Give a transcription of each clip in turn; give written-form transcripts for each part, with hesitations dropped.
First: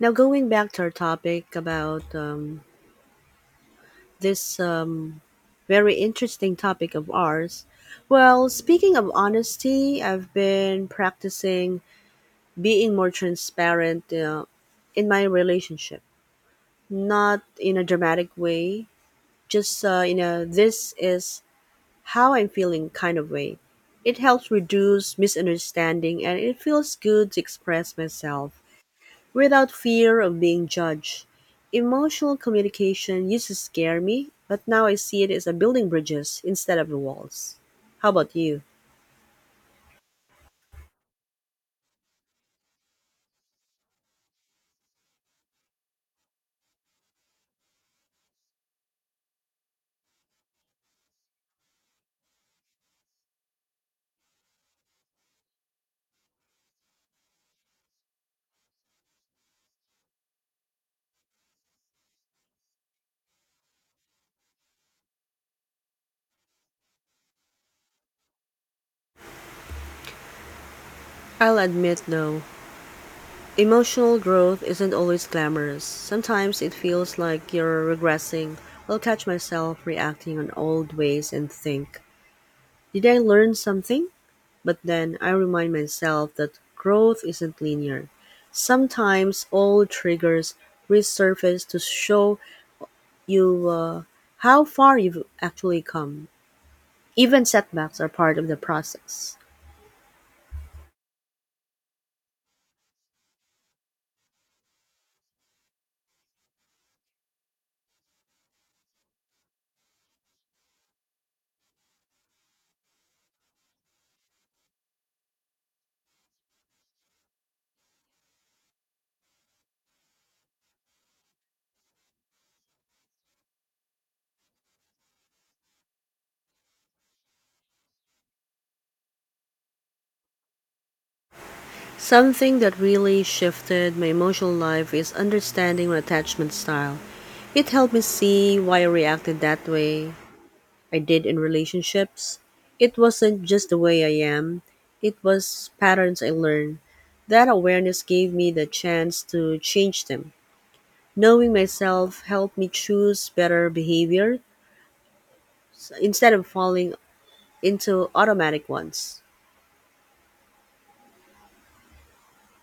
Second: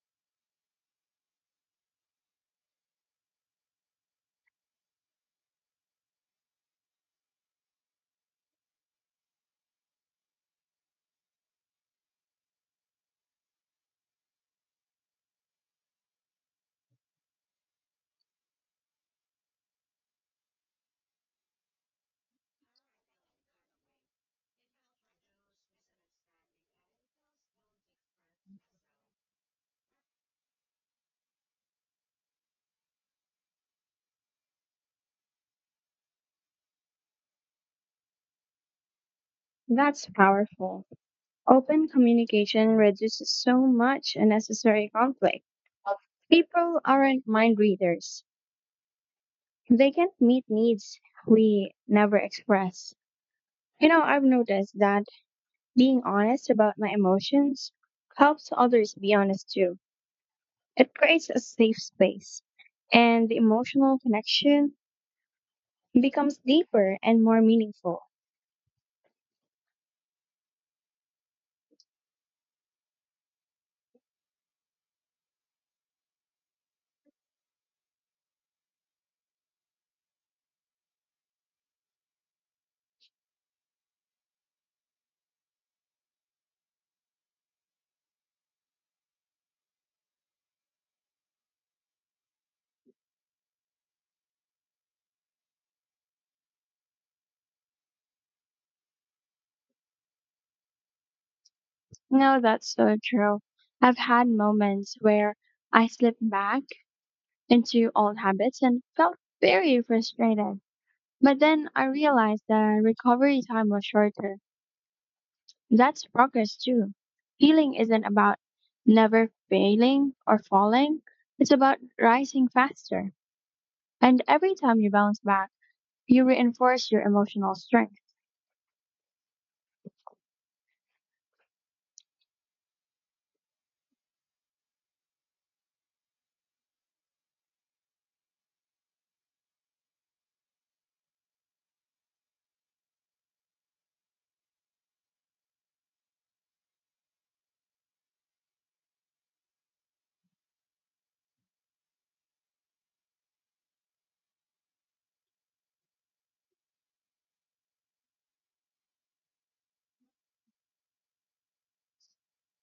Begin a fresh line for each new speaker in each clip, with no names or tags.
Now, going back to our topic about this very interesting topic of ours, well, speaking of honesty, I've been practicing being more transparent in my relationship, not in a dramatic way, just in a this is how I'm feeling kind of way. It helps reduce misunderstanding and it feels good to express myself without fear of being judged. Emotional communication used to scare me, but now I see it as a building bridges instead of walls. How about you?
That's powerful. Open communication reduces so much unnecessary conflict. People aren't mind readers. They can meet needs we never express. You know, I've noticed that being honest about my emotions helps others be honest too. It creates a safe space, and the emotional connection becomes deeper and more meaningful.
I'll admit though, emotional growth isn't always glamorous. Sometimes it feels like you're regressing. I'll catch myself reacting on old ways and think, did I learn something? But then I remind myself that growth isn't linear. Sometimes old triggers resurface to show you how far you've actually come. Even setbacks are part of the process.
No, that's so true. I've had moments where I slipped back into old habits and felt very frustrated. But then I realized that recovery time was shorter. That's progress too. Healing isn't about never failing or falling, it's about rising faster. And every time you bounce back, you reinforce your emotional strength.
Something that really shifted my emotional life is understanding my attachment style. It helped me see why I reacted that way I did in relationships. It wasn't just the way I am, it was patterns I learned. That awareness gave me the chance to change them. Knowing myself helped me choose better behavior instead of falling into automatic ones.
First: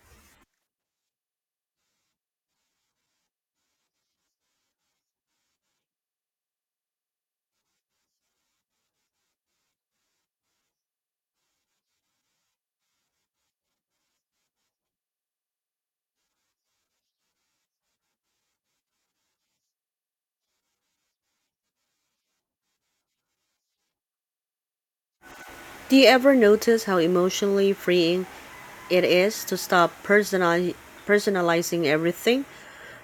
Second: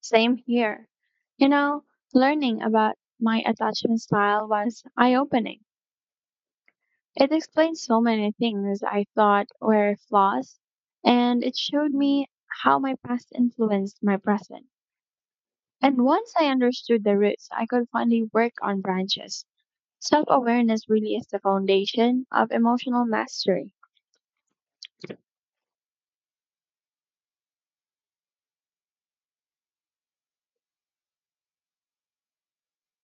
Same here. You know, learning about my attachment style was eye opening. It explained so many things I thought were flaws, and it showed me how my past influenced my present. And once I understood the roots, I could finally work on branches. Self awareness really is the foundation of emotional mastery.
Do you ever notice how emotionally freeing it is to stop personalizing everything?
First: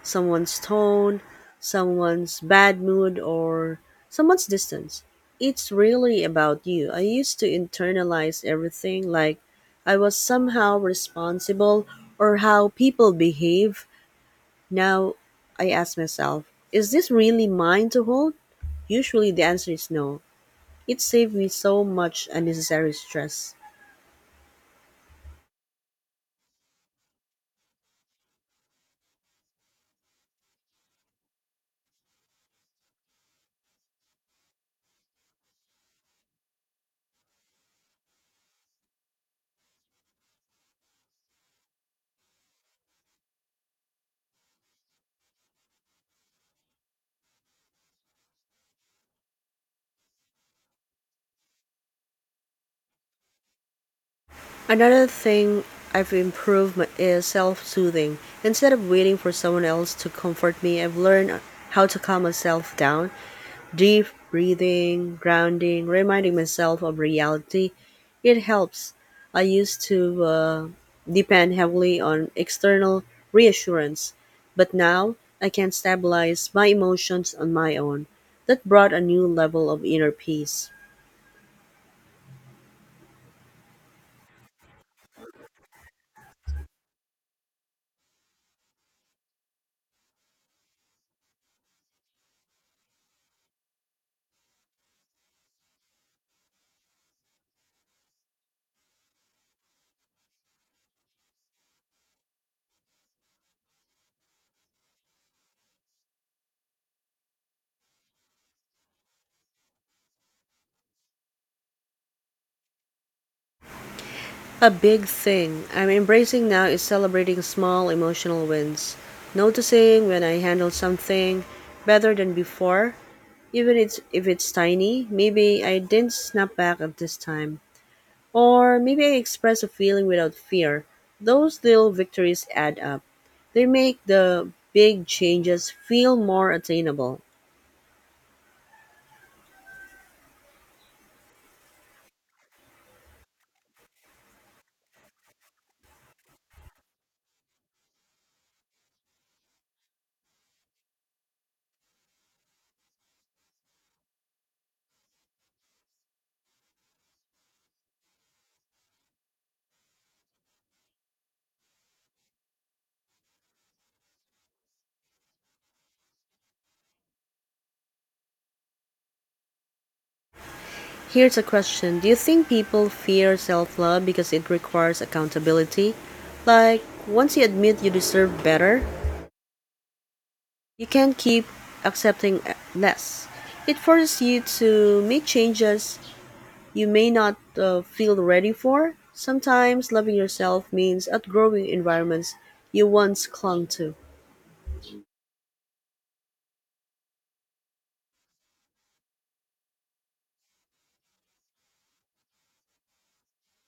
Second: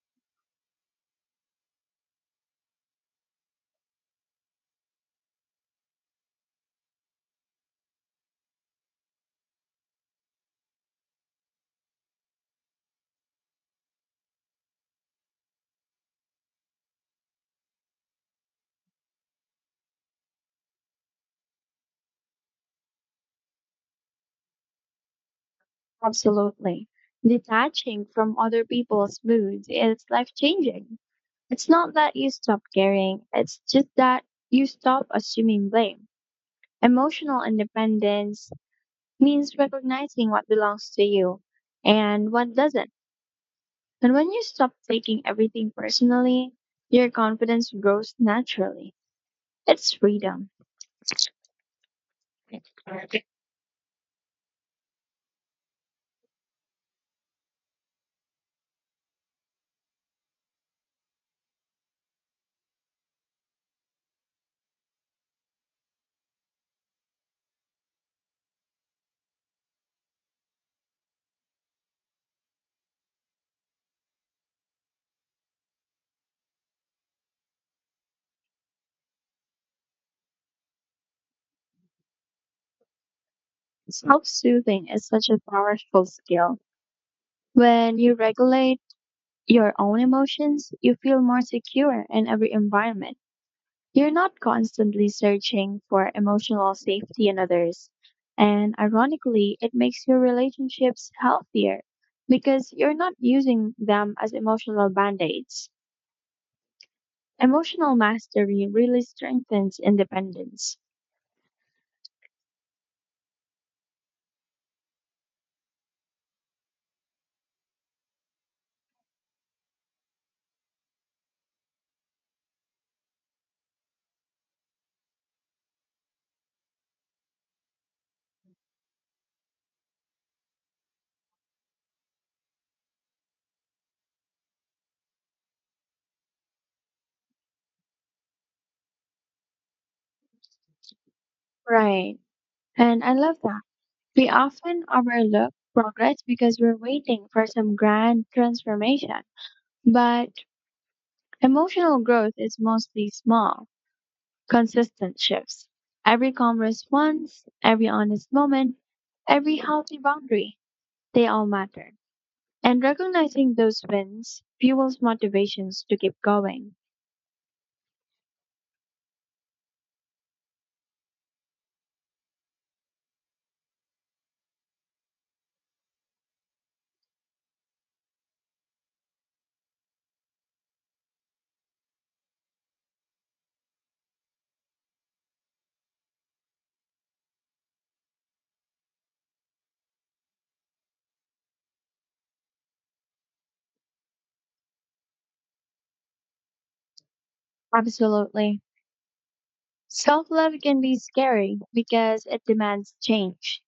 Someone's tone, someone's bad mood, or someone's distance. It's really about you. I used to internalize everything like I was somehow responsible or how people behave. Now I ask myself, is this really mine to hold? Usually the answer is no. It saved me so much unnecessary stress.
Absolutely. Detaching from other people's moods is life changing. It's not that you stop caring, it's just that you stop assuming blame. Emotional independence means recognizing what belongs to you and what doesn't. And when you stop taking everything personally, your confidence grows naturally. It's freedom.
Another thing I've improved is self soothing. Instead of waiting for someone else to comfort me, I've learned how to calm myself down. Deep breathing, grounding, reminding myself of reality. It helps. I used to uh, depend heavily on external reassurance, but now I can stabilize my emotions on my own. That brought a new level of inner peace.
Self soothing is such a powerful skill. When you regulate your own emotions, you feel more secure in every environment. You're not constantly searching for emotional safety in others. And ironically, it makes your relationships healthier because you're not using them as emotional band aids. Emotional mastery really strengthens independence.
A big thing I'm embracing now is celebrating small emotional wins. Noticing when I handle something better than before, even if it's tiny, maybe I didn't snap back at this time. Or maybe I express a feeling without fear. Those little victories add up. They make the big changes feel more attainable.
Right. And I love that. We often overlook progress because we're waiting for some grand transformation. But emotional growth is mostly small consistent shifts. Every commerce response, every honest moment, every healthy boundary, they all matter. And recognizing those wins fuels motivations to keep going.
Here's a question. Do you think people fear self love because it requires accountability? Like, once you admit you deserve better, you can't keep accepting less. It forces you to make changes you may not feel ready for. Sometimes loving yourself means outgrowing environments you once clung to.
Absolutely. Self love can be scary because it demands change.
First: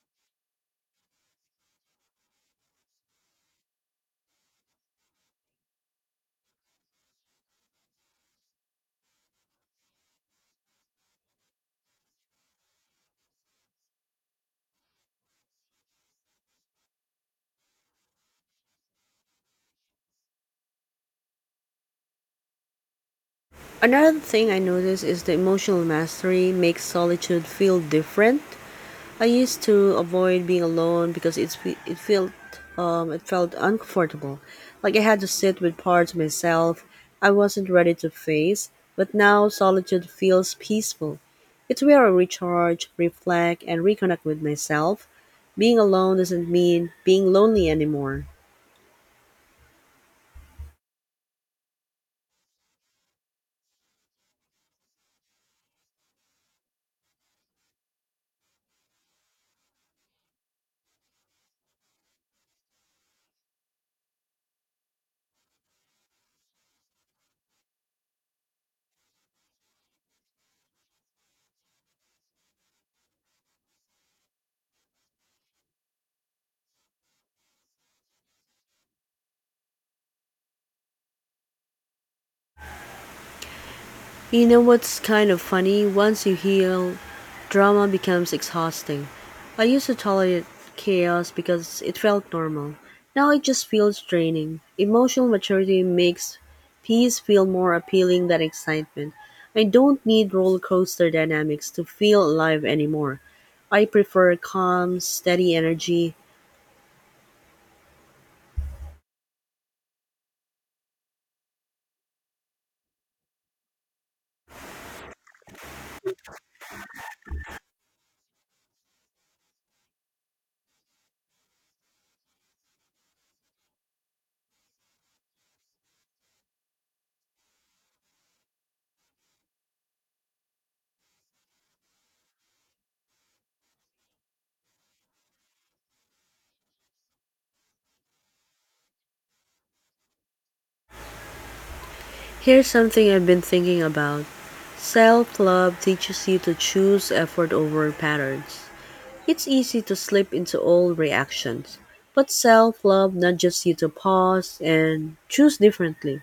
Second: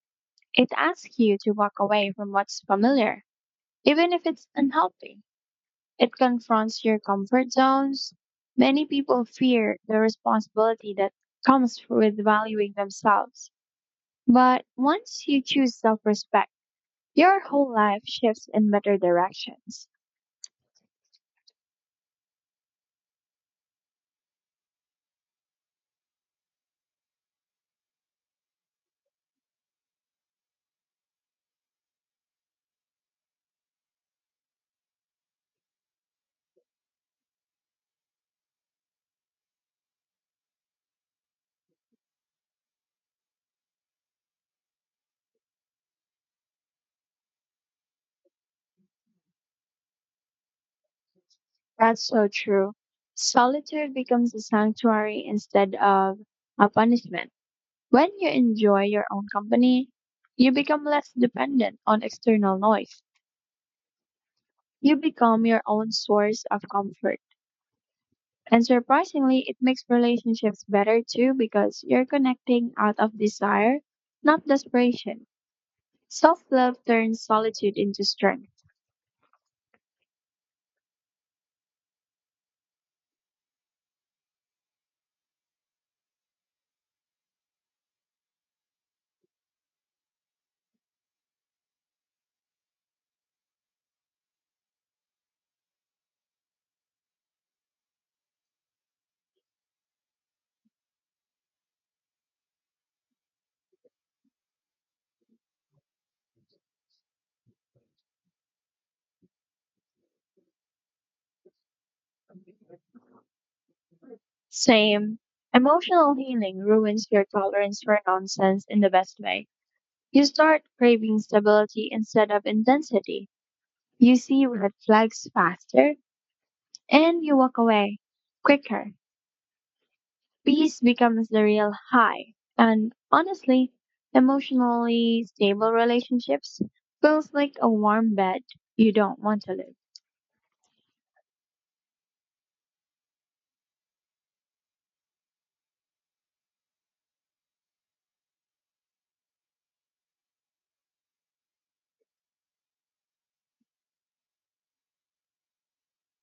It asks you to walk away from what's familiar, even if it's unhealthy. It confronts your comfort zones. Many people fear the responsibility that comes with valuing themselves. But once you choose self respect, your whole life shifts in better directions.
Another thing I noticed is the emotional mastery makes solitude feel different. I used to avoid being alone because it felt uncomfortable, like I had to sit with parts of myself I wasn't ready to face. But now solitude feels peaceful. It's where I recharge, reflect, and reconnect with myself. Being alone doesn't mean being lonely anymore.
That's so true. Solitude becomes a sanctuary instead of a punishment. When you enjoy your own company, you become less dependent on external noise. You become your own source of comfort. And surprisingly, it makes relationships better too because you're connecting out of desire, not desperation. Self love turns solitude into strength.
You know what's kind of funny? Once you heal, drama becomes exhausting. I used to tolerate chaos because it felt normal. Now it just feels draining. Emotional maturity makes peace feel more appealing than excitement. I don't need roller coaster dynamics to feel alive anymore. I prefer calm, steady energy.
Same. Emotional healing ruins your tolerance for nonsense in the best way. You start craving stability instead of intensity. You see red flags faster and you walk away quicker. Peace becomes the real high. And honestly, emotionally stable relationships feels like a warm bed you don't want to leave.
Here's something I've been thinking about. Self love teaches you to choose effort over patterns. It's easy to slip into old reactions, but self love nudges you to pause and choose differently.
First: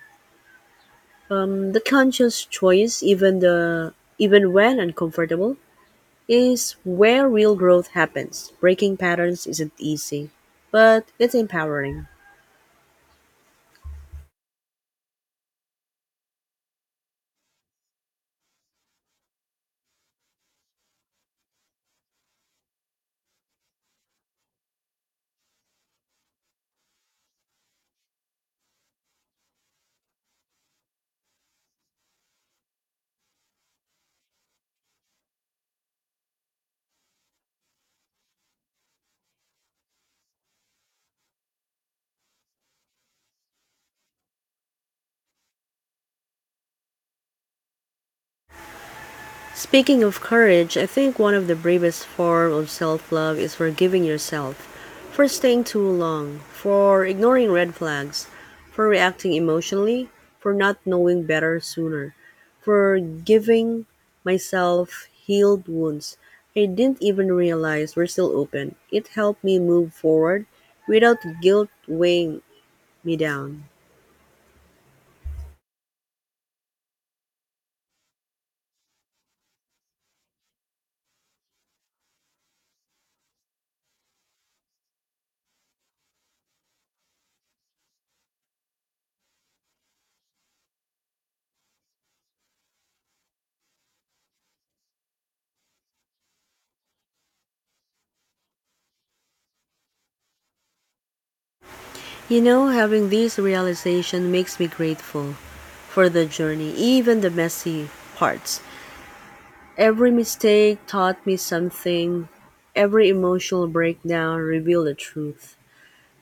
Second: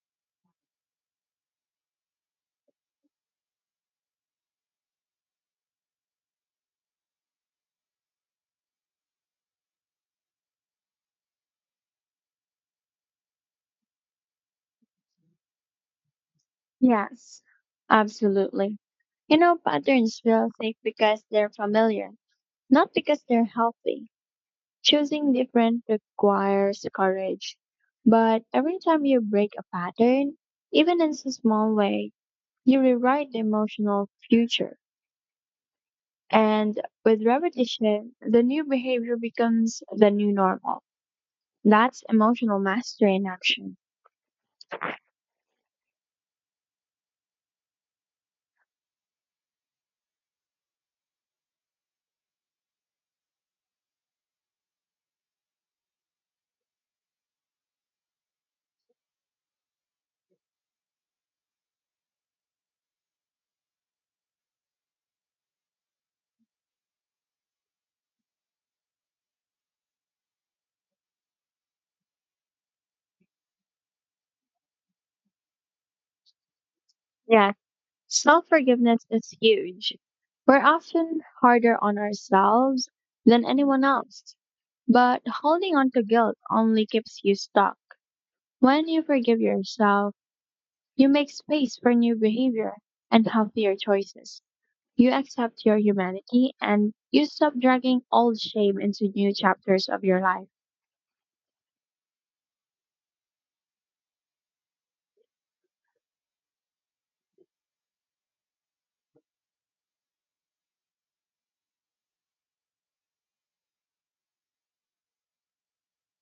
The conscious choice, even the even when uncomfortable, is where real growth happens. Breaking patterns isn't easy, but it's empowering.
Yes, absolutely. You know, patterns feel safe because they're familiar, not because they're healthy. Choosing different requires courage. But every time you break a pattern, even in a small way, you rewrite the emotional future. And with repetition, the new behavior becomes the new normal. That's emotional mastery in action.
Speaking of courage, I think one of the bravest forms of self-love is forgiving yourself for staying too long, for ignoring red flags, for reacting emotionally, for not knowing better sooner, for giving myself healed wounds I didn't even realize were still open. It helped me move forward without guilt weighing me down.
Yeah, self forgiveness is huge. We're often harder on ourselves than anyone else. But holding on to guilt only keeps you stuck. When you forgive yourself, you make space for new behavior and healthier choices. You accept your humanity and you stop dragging old shame into new chapters of your life.
You know, having this realization makes me grateful for the journey, even the messy parts. Every mistake taught me something, every emotional breakdown revealed the truth.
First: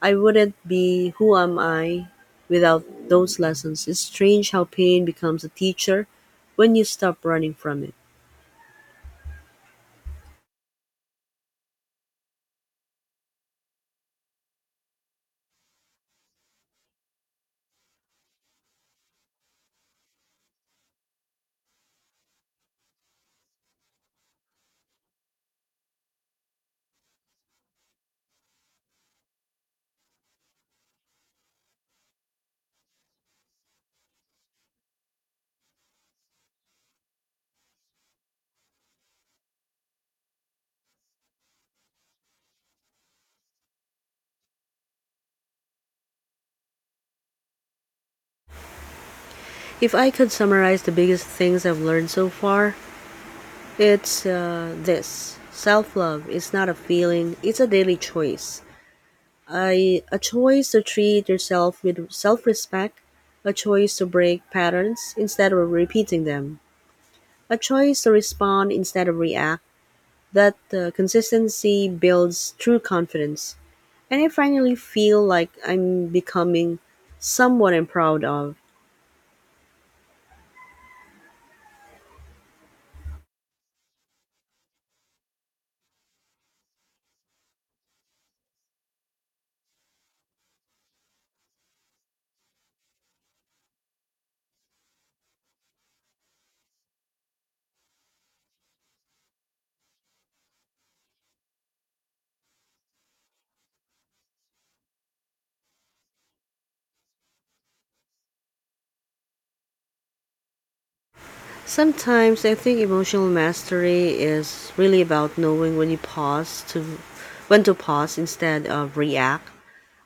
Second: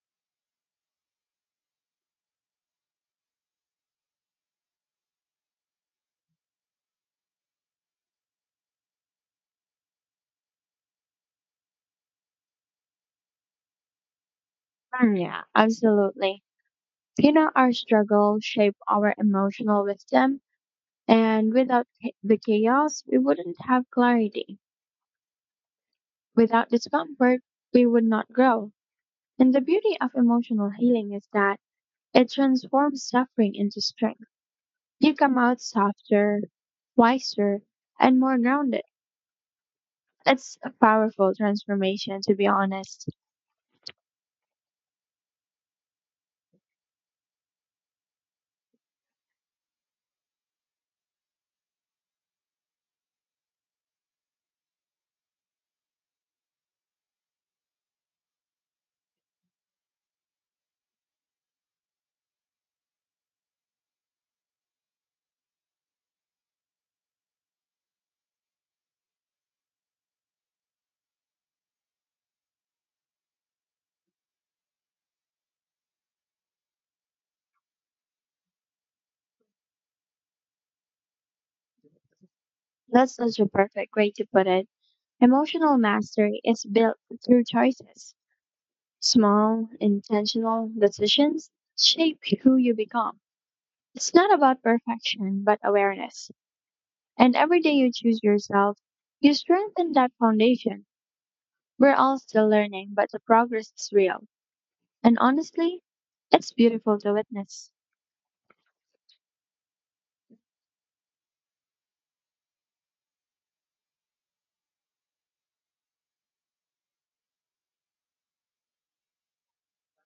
I wouldn't be who am I without those lessons. It's strange how pain becomes a teacher when you stop running from it.
Yeah, absolutely. You know, our struggles shape our emotional wisdom, and without the chaos, we wouldn't have clarity. Without discomfort, we would not grow. And the beauty of emotional healing is that it transforms suffering into strength. You come out softer, wiser, and more grounded. It's a powerful transformation, to be honest.
If I could summarize the biggest things I've learned so far, it's this. Self love is not a feeling, it's a daily choice. I, a choice to treat yourself with self respect, a choice to break patterns instead of repeating them, a choice to respond instead of react. That consistency builds true confidence. And I finally feel like I'm becoming someone I'm proud of.
That's such a perfect way to put it. Emotional mastery is built through choices. Small, intentional decisions shape who you become. It's not about perfection, but awareness. And every day you choose yourself, you strengthen that foundation. We're all still learning, but the progress is real. And honestly, it's beautiful to witness.
Sometimes I think emotional mastery is really about knowing when to pause instead of react.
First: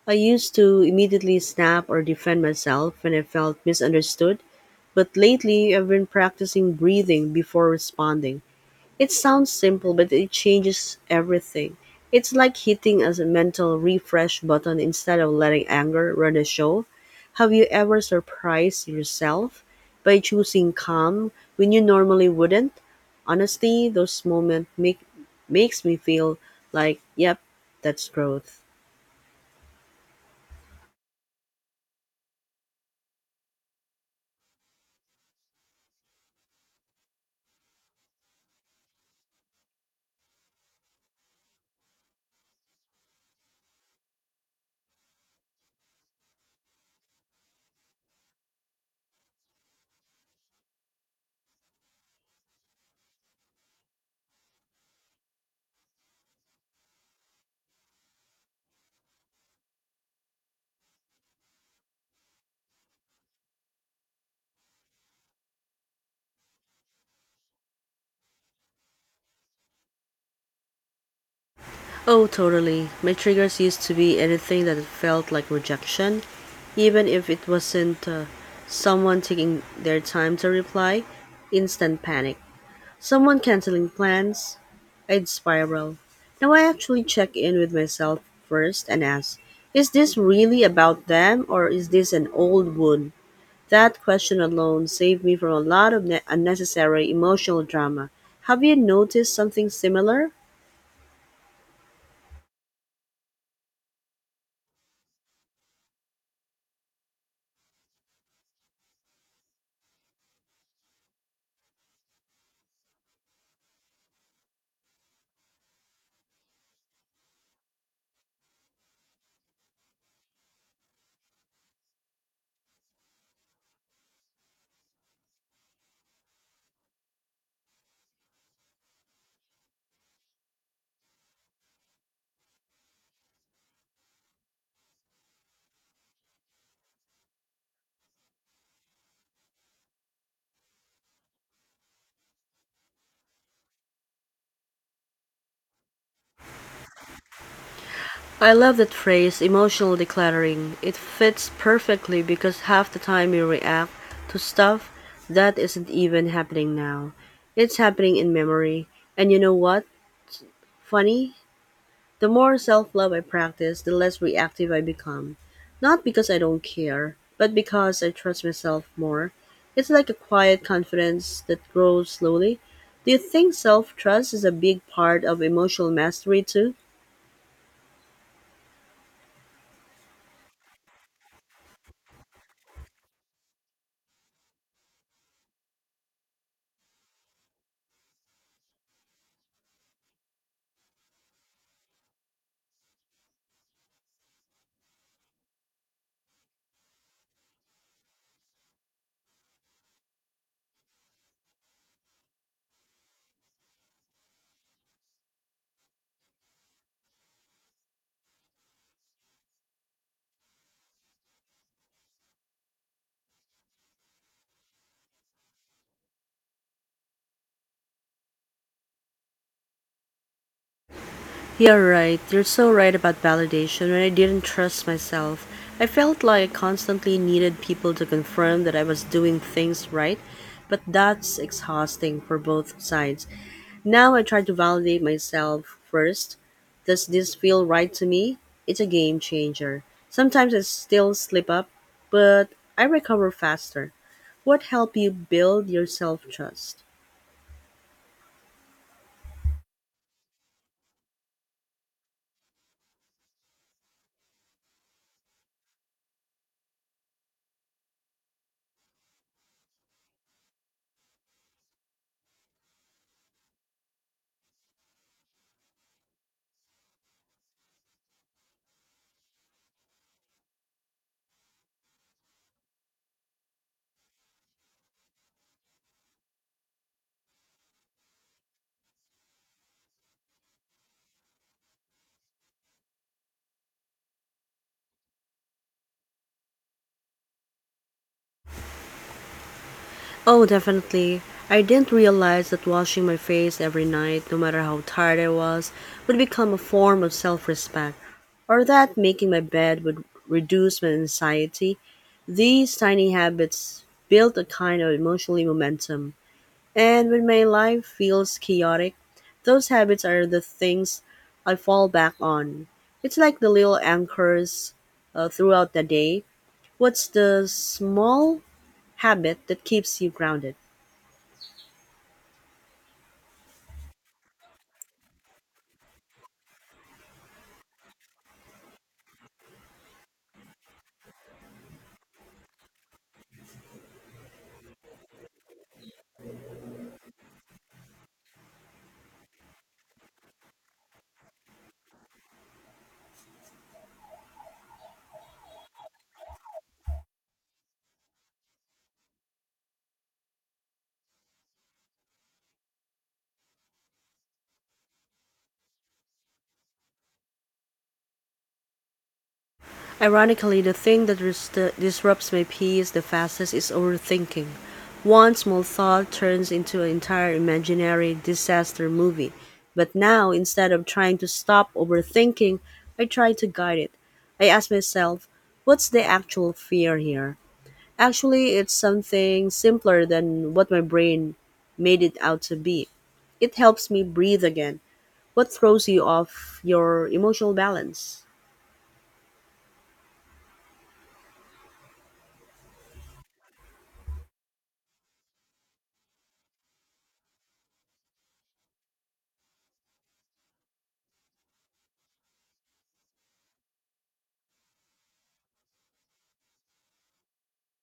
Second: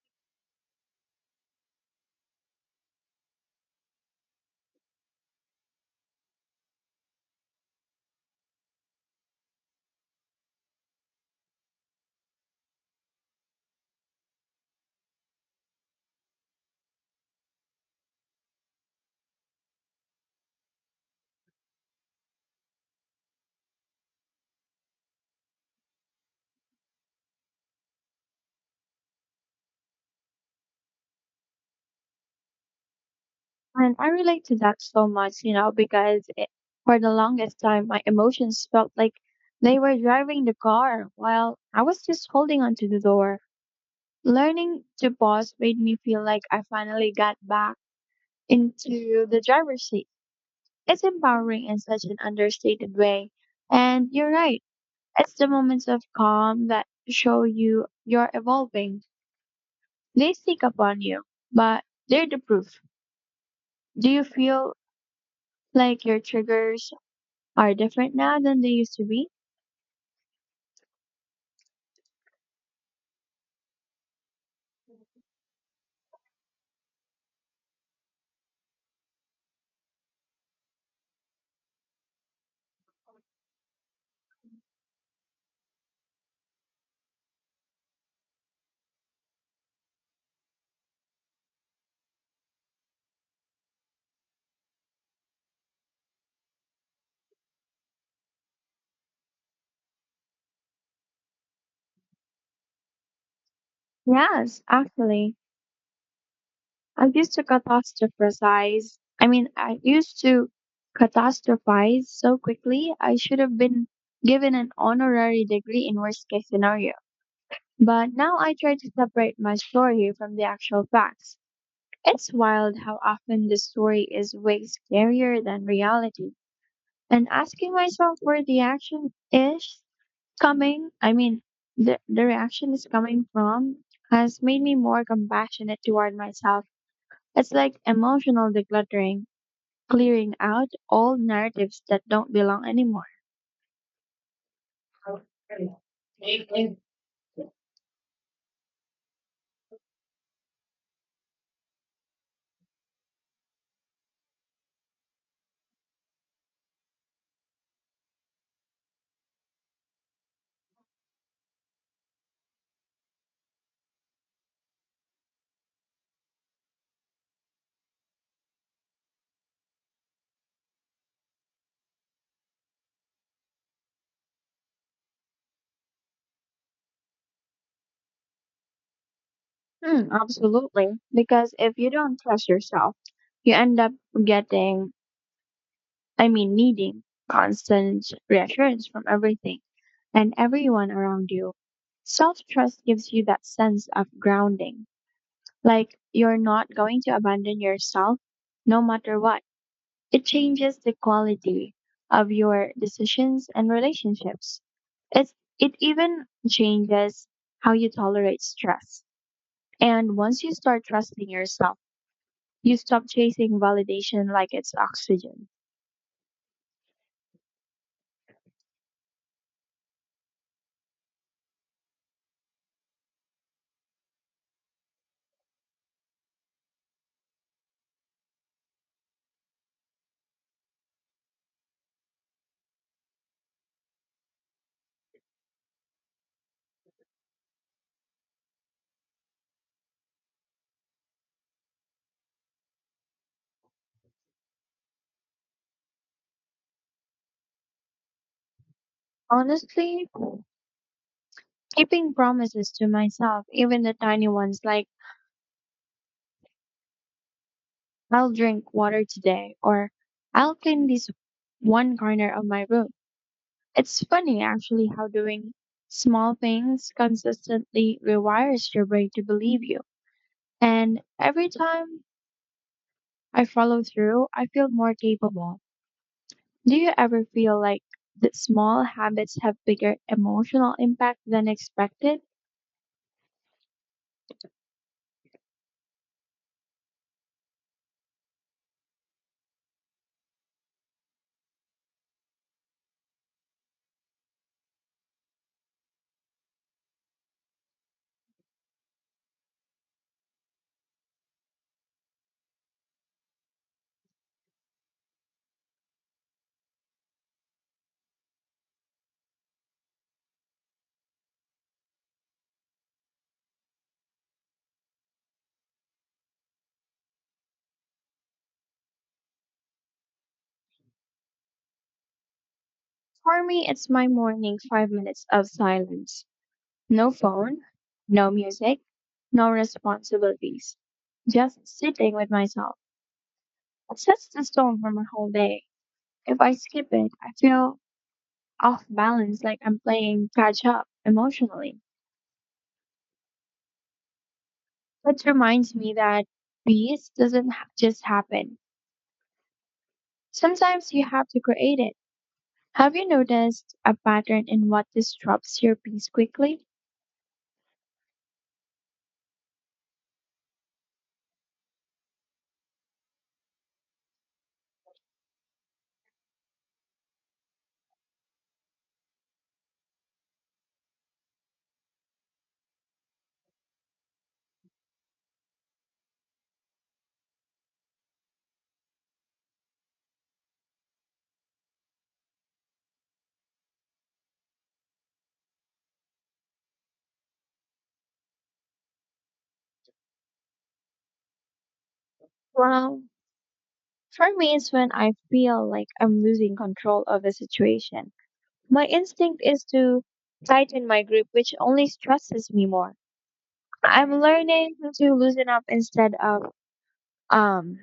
I used to immediately snap or defend myself when I felt misunderstood, but lately I've been practicing breathing before responding. It sounds simple, but it changes everything. It's like hitting a mental refresh button instead of letting anger run the show. Have you ever surprised yourself by choosing calm when you normally wouldn't? Honestly, those moments make makes me feel like, yep, that's growth.
And I relate to that so much, you know, because for the longest time, my emotions felt like they were driving the car while I was just holding onto the door. Learning to pause made me feel like I finally got back into the driver's seat. It's empowering in such an understated way. And you're right, it's the moments of calm that show you you're evolving. They sneak up on you, but they're the proof. Do you feel like your triggers are different now than they used to be?
Oh, totally. My triggers used to be anything that felt like rejection, even if it wasn't someone taking their time to reply. Instant panic. Someone canceling plans. I'd spiral. Now I actually check in with myself first and ask, is this really about them or is this an old wound? That question alone saved me from a lot of unnecessary emotional drama. Have you noticed something similar?
Yes, actually. I used to catastrophize so quickly. I should have been given an honorary degree in worst case scenario. But now I try to separate my story from the actual facts. It's wild how often the story is way scarier than reality. And asking myself where the action is coming, I mean, the reaction is coming from has made me more compassionate toward myself. It's like emotional decluttering, clearing out all narratives that don't belong anymore.
I love that phrase emotional decluttering. It fits perfectly because half the time we react to stuff that isn't even happening now. It's happening in memory. And you know what? Funny? The more self love I practice, the less reactive I become. Not because I don't care, but because I trust myself more. It's like a quiet confidence that grows slowly. Do you think self trust is a big part of emotional mastery too?
Absolutely. Because if you don't trust yourself, you end up getting, needing constant reassurance from everything and everyone around you. Self trust gives you that sense of grounding. Like you're not going to abandon yourself no matter what. It changes the quality of your decisions and relationships. It's, it even changes how you tolerate stress. And once you start trusting yourself, you stop chasing validation like it's oxygen.
You're right. You're so right about validation. When I didn't trust myself, I felt like I constantly needed people to confirm that I was doing things right. But that's exhausting for both sides. Now I try to validate myself first. Does this feel right to me? It's a game changer. Sometimes I still slip up, but I recover faster. What helped you build your self trust?
Honestly, keeping promises to myself, even the tiny ones like I'll drink water today or I'll clean this one corner of my room. It's funny actually how doing small things consistently rewires your brain to believe you. And every time I follow through, I feel more capable. Do you ever feel like that small habits have bigger emotional impact than expected?
Oh, definitely. I didn't realize that washing my face every night, no matter how tired I was, would become a form of self respect, or that making my bed would reduce my anxiety. These tiny habits build a kind of emotional momentum. And when my life feels chaotic, those habits are the things I fall back on. It's like the little anchors throughout the day. What's the small habit that keeps you grounded?
For me, it's my morning 5 minutes of silence. No phone, no music, no responsibilities. Just sitting with myself. It sets the tone for my whole day. If I skip it, I feel off balance, like I'm playing catch up emotionally. Which reminds me that peace doesn't just happen. Sometimes you have to create it. Have you noticed a pattern in what disrupts your peace quickly?
Ironically, the thing that disrupts my peace the fastest is overthinking. One small thought turns into an entire imaginary disaster movie. But now, instead of trying to stop overthinking, I try to guide it. I ask myself, what's the actual fear here? Actually, it's something simpler than what my brain made it out to be. It helps me breathe again. What throws you off your emotional balance?
Well, for me, it's when I feel like I'm losing control of the situation. My instinct is to tighten my grip, which only stresses me more. I'm learning to loosen up instead of um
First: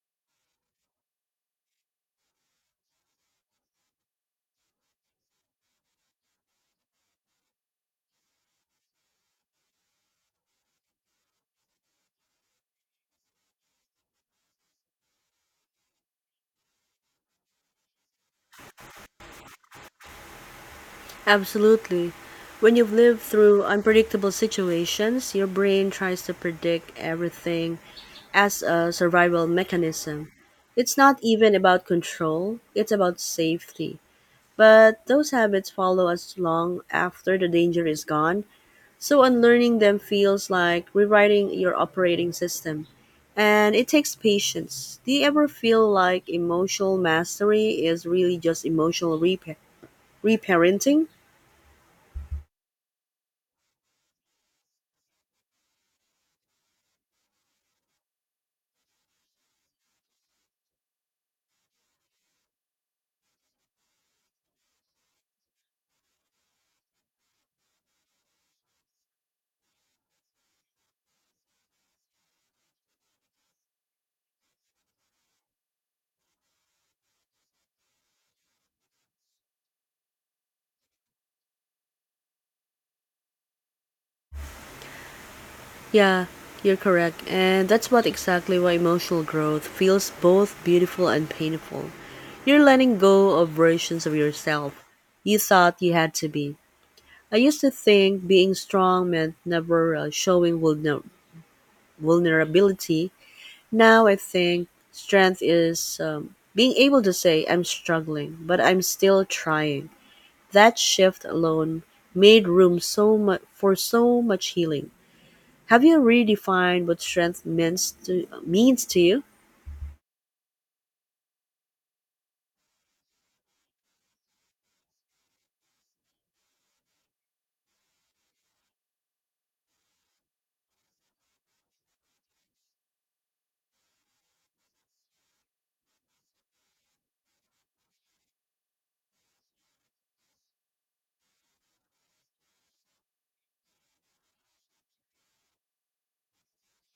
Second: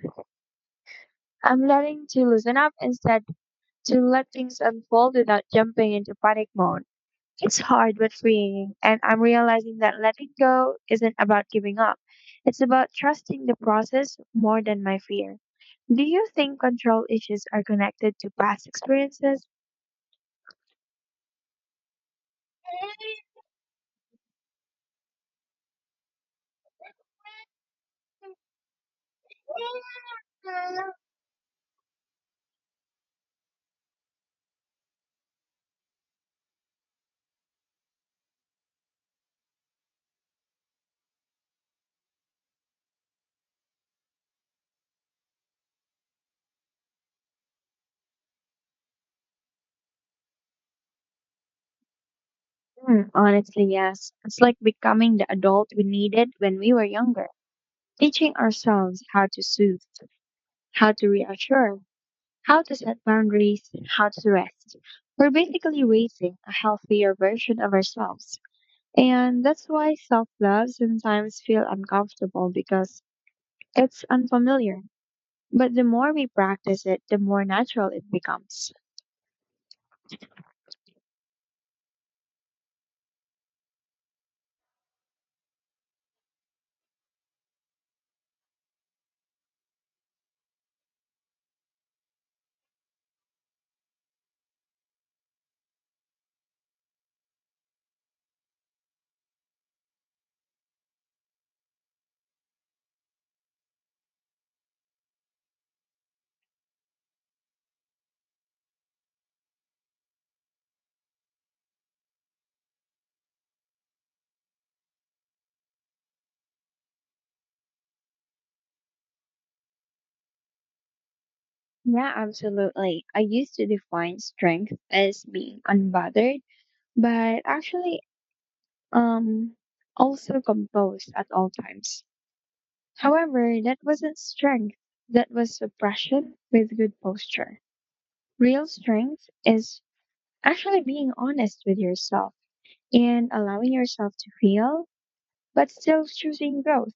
I'm learning to loosen up instead to let things unfold without jumping into panic mode. It's hard but freeing, and I'm realizing that letting go isn't about giving up. It's about trusting the process more than my fear. Do you think control issues are connected to past experiences?
Absolutely. When you've lived through unpredictable situations, your brain tries to predict everything as a survival mechanism. It's not even about control, it's about safety. But those habits follow us long after the danger is gone, so unlearning them feels like rewriting your operating system. And it takes patience. Do you ever feel like emotional mastery is really just emotional reparenting?
Honestly, yes. It's like becoming the adult we needed when we were younger, teaching ourselves how to soothe, how to reassure, how to set boundaries, how to rest. We're basically raising a healthier version of ourselves. And that's why self love sometimes feels uncomfortable because it's unfamiliar. But the more we practice it, the more natural it becomes.
Yeah, you're correct. And that's what exactly why emotional growth feels both beautiful and painful. You're letting go of versions of yourself you thought you had to be. I used to think being strong meant never showing vulnerability. Now I think strength is being able to say, I'm struggling, but I'm still trying. That shift alone made room so much for so much healing. Have you redefined what strength means to you?
Yeah, absolutely. I used to define strength as being unbothered. But actually, um, also composed at all times. However, that wasn't strength, that was suppression with good posture. Real strength is actually being honest with yourself and allowing yourself to feel, but still choosing growth.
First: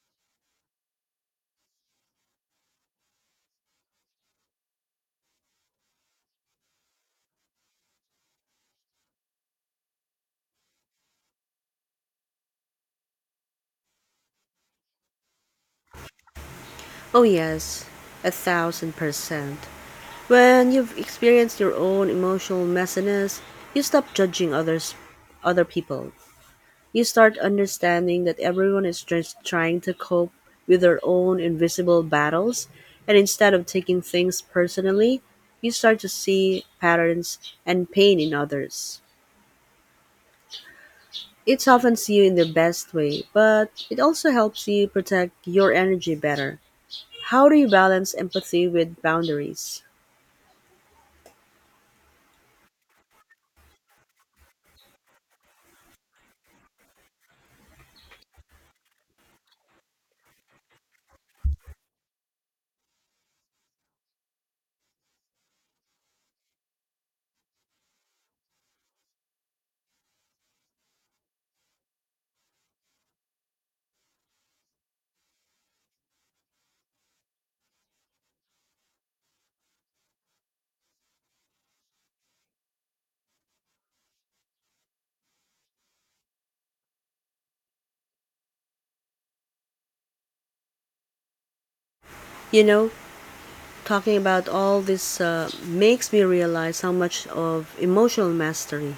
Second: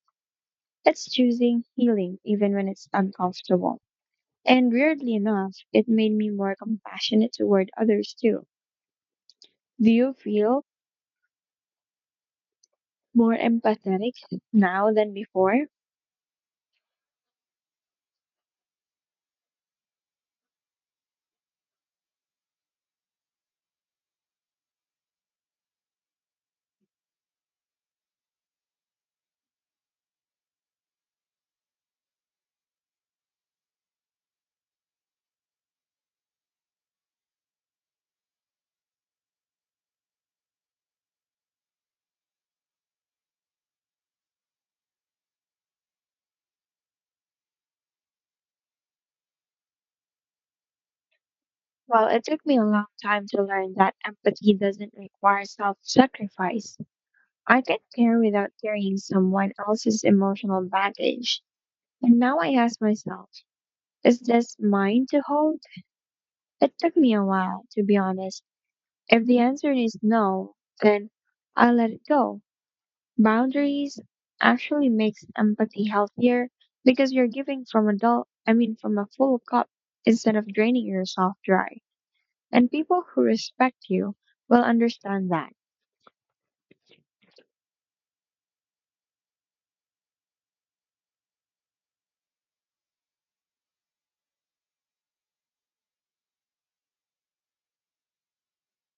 It's choosing healing even when it's uncomfortable. And weirdly enough, it made me more compassionate toward others too. Do you feel more empathetic now than before?
Oh, yes, 1,000%. When you've experienced your own emotional messiness, you stop judging others, other people. You start understanding that everyone is just trying to cope with their own invisible battles, and instead of taking things personally, you start to see patterns and pain in others. It softens you in the best way, but it also helps you protect your energy better. How do you balance empathy with boundaries?
Well, it took me a long time to learn that empathy doesn't require self sacrifice. I can care without carrying someone else's emotional baggage. And now I ask myself, is this mine to hold? It took me a while, to be honest. If the answer is no, then I let it go. Boundaries actually makes empathy healthier because you're giving from adult I mean from a full cup instead of draining yourself dry. And people who respect you will understand that.
You know, talking about all this makes me realize how much of emotional mastery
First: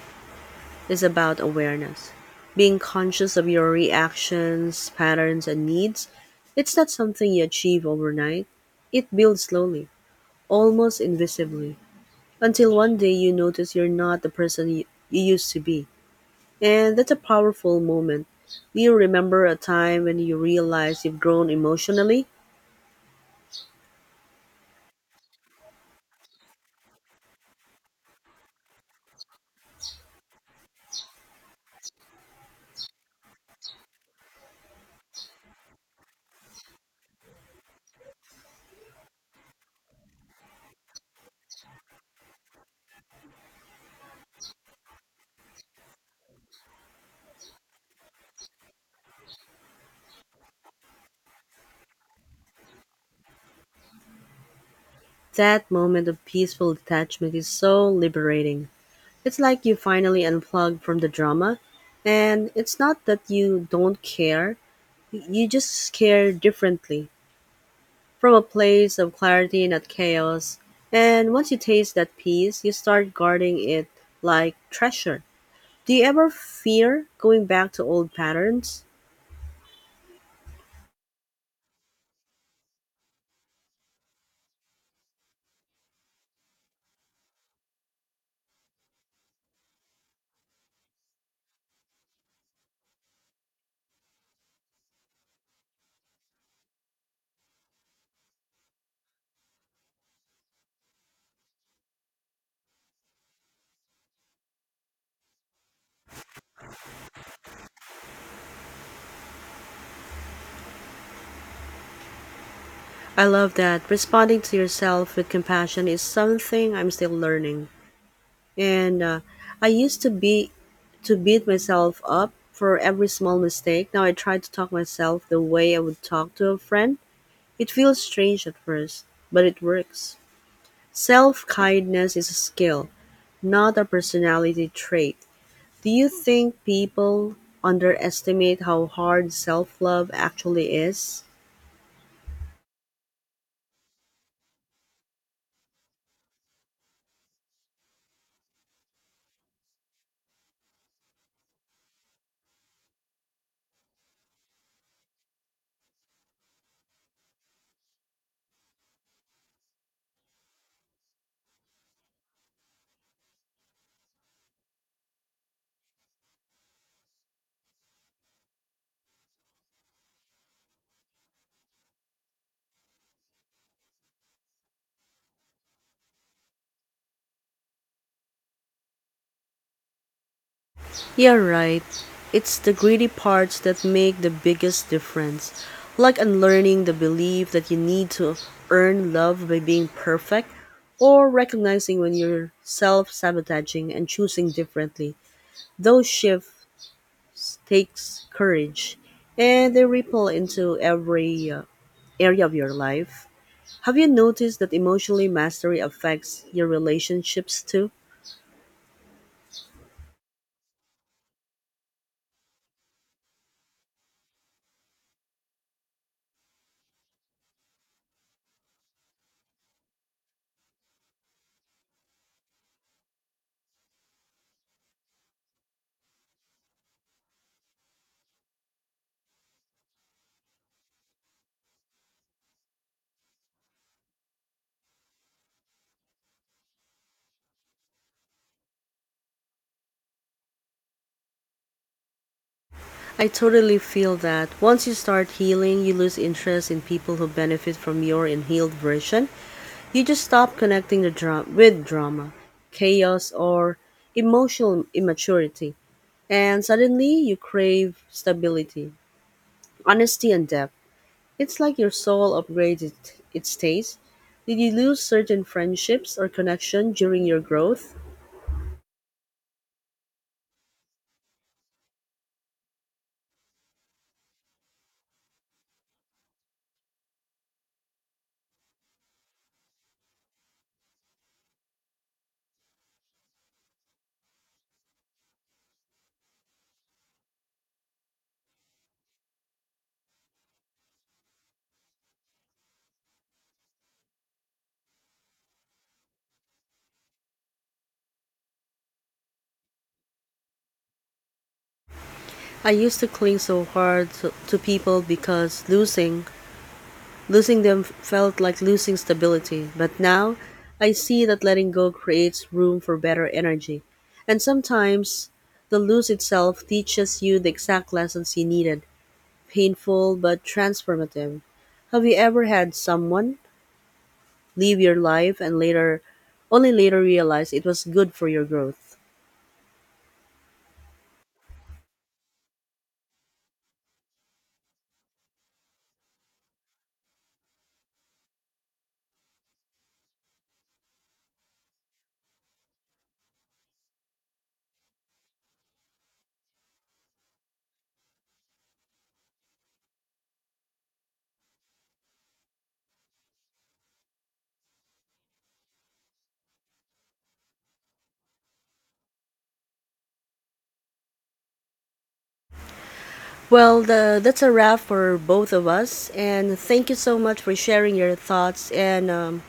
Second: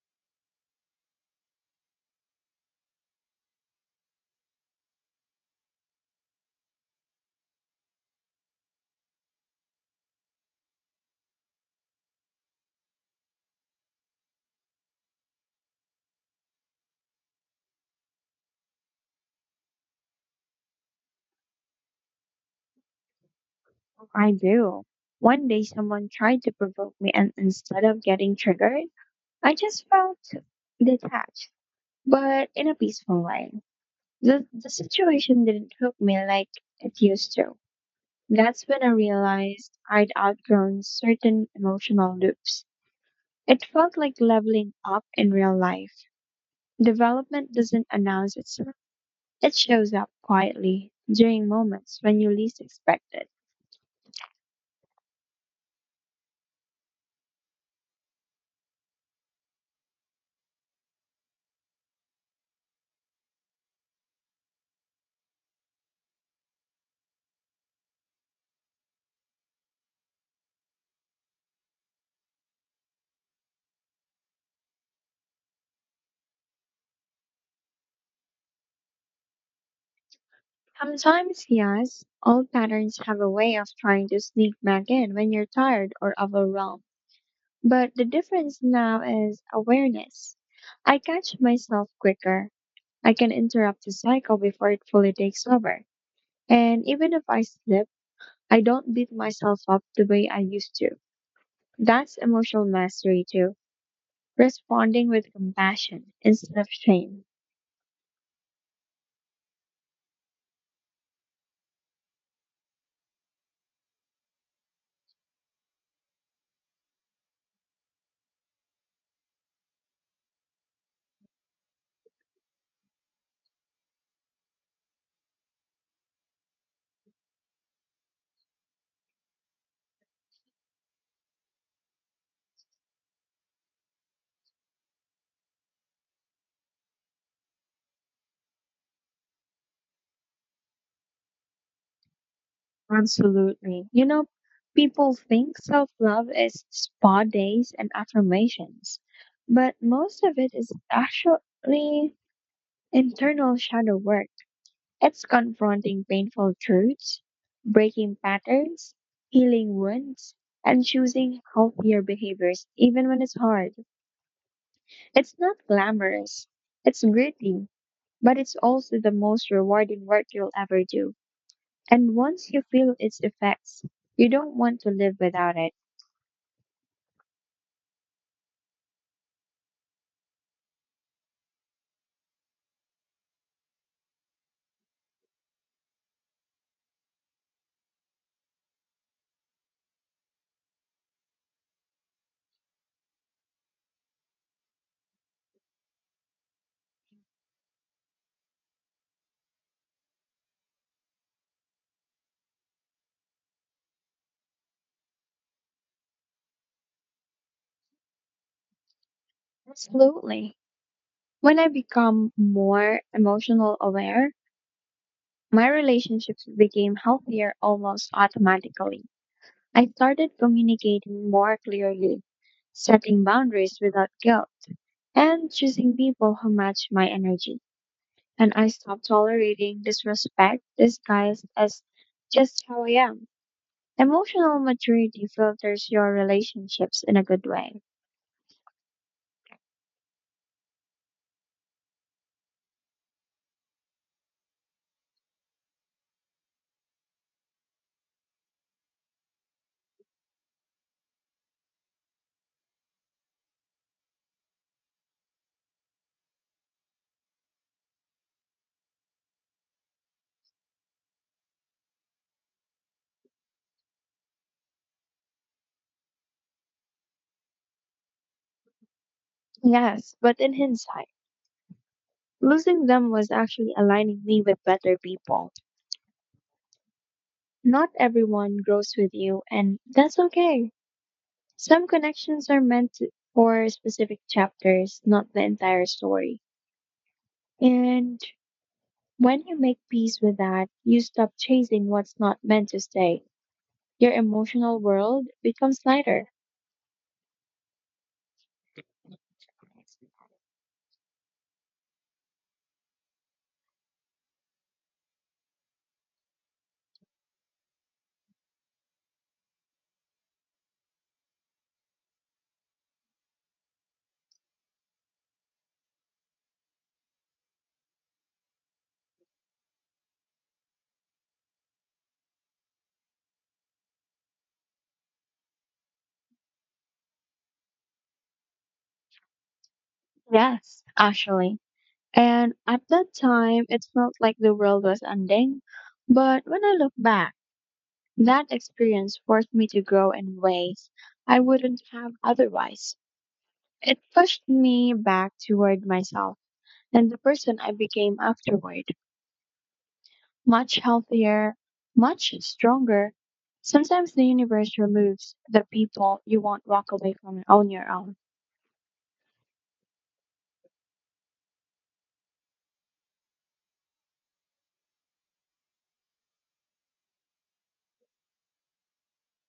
is about awareness. Being conscious of your reactions, patterns, and needs, it's not something you achieve overnight. It builds slowly, almost invisibly, until one day you notice you're not the person you used to be. And that's a powerful moment. Do you remember a time when you realized you've grown emotionally?
I do. One day someone tried to provoke me, and instead of getting triggered, I just felt detached, but in a peaceful way. The situation didn't hook me like it used to. That's when I realized I'd outgrown certain emotional loops. It felt like leveling up in real life. Development doesn't announce itself, it shows up quietly during moments when you least expect it.
That moment of peaceful detachment is so liberating. It's like you finally unplug from the drama, and it's not that you don't care, you just care differently from a place of clarity, not chaos. And once you taste that peace, you start guarding it like treasure. Do you ever fear going back to old patterns?
Sometimes, yes, old patterns have a way of trying to sneak back in when you're tired or overwhelmed. But the difference now is awareness. I catch myself quicker. I can interrupt the cycle before it fully takes over. And even if I slip, I don't beat myself up the way I used to. That's emotional mastery too, responding with compassion instead of shame.
I love that. Responding to yourself with compassion is something I'm still learning. And I used to beat myself up for every small mistake. Now I try to talk myself the way I would talk to a friend. It feels strange at first, but it works. Self-kindness is a skill, not a personality trait. Do you think people underestimate how hard self-love actually is?
Absolutely. You know, people think self love is spa days and affirmations, but most of it is actually internal shadow work. It's confronting painful truths, breaking patterns, healing wounds, and choosing healthier behaviors, even when it's hard. It's not glamorous, it's gritty, but it's also the most rewarding work you'll ever do. And once you feel its effects, you don't want to live without it.
You're right. It's the greedy parts that make the biggest difference. Like unlearning the belief that you need to earn love by being perfect, or recognizing when you're self sabotaging and choosing differently. Those shifts takes courage, and they ripple into every area of your life. Have you noticed that emotionally mastery affects your relationships too?
Absolutely. When I become more emotional aware, my relationships became healthier almost automatically. I started communicating more clearly, setting boundaries without guilt, and choosing people who match my energy. And I stopped tolerating disrespect disguised as just how I am. Emotional maturity filters your relationships in a good way.
I totally feel that. Once you start healing, you lose interest in people who benefit from your unhealed version. You just stop connecting with drama, chaos, or emotional immaturity. And suddenly, you crave stability, honesty, and depth. It's like your soul upgraded its taste. Did you lose certain friendships or connection during your growth?
Yes, but in hindsight, losing them was actually aligning me with better people. Not everyone grows with you, and that's okay. Some connections are meant for specific chapters, not the entire story. And when you make peace with that, you stop chasing what's not meant to stay. Your emotional world becomes lighter.
I used to cling so hard to people because losing them felt like losing stability, but now I see that letting go creates room for better energy. And sometimes the lose itself teaches you the exact lessons you needed, painful but transformative. Have you ever had someone leave your life and later, only later realize it was good for your growth?
Yes, actually. And at that time, it felt like the world was ending. But when I look back, that experience forced me to grow in ways I wouldn't have otherwise. It pushed me back toward myself and the person I became afterward. Much healthier, much stronger. Sometimes the universe removes the people you won't walk away from on your own.
Well, the, that's a wrap for both of us, and thank you so much for sharing your thoughts. And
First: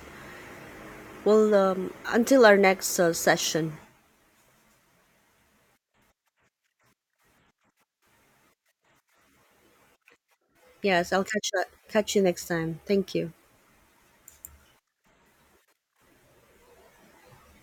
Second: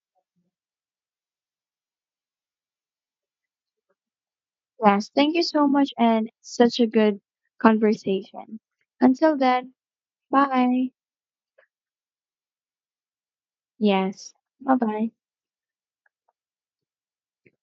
until our next session.
Yes, thank you so much and such a good conversation. Until then, bye.
Yes, I'll catch that. Catch you next time. Thank you.
Yes, bye bye.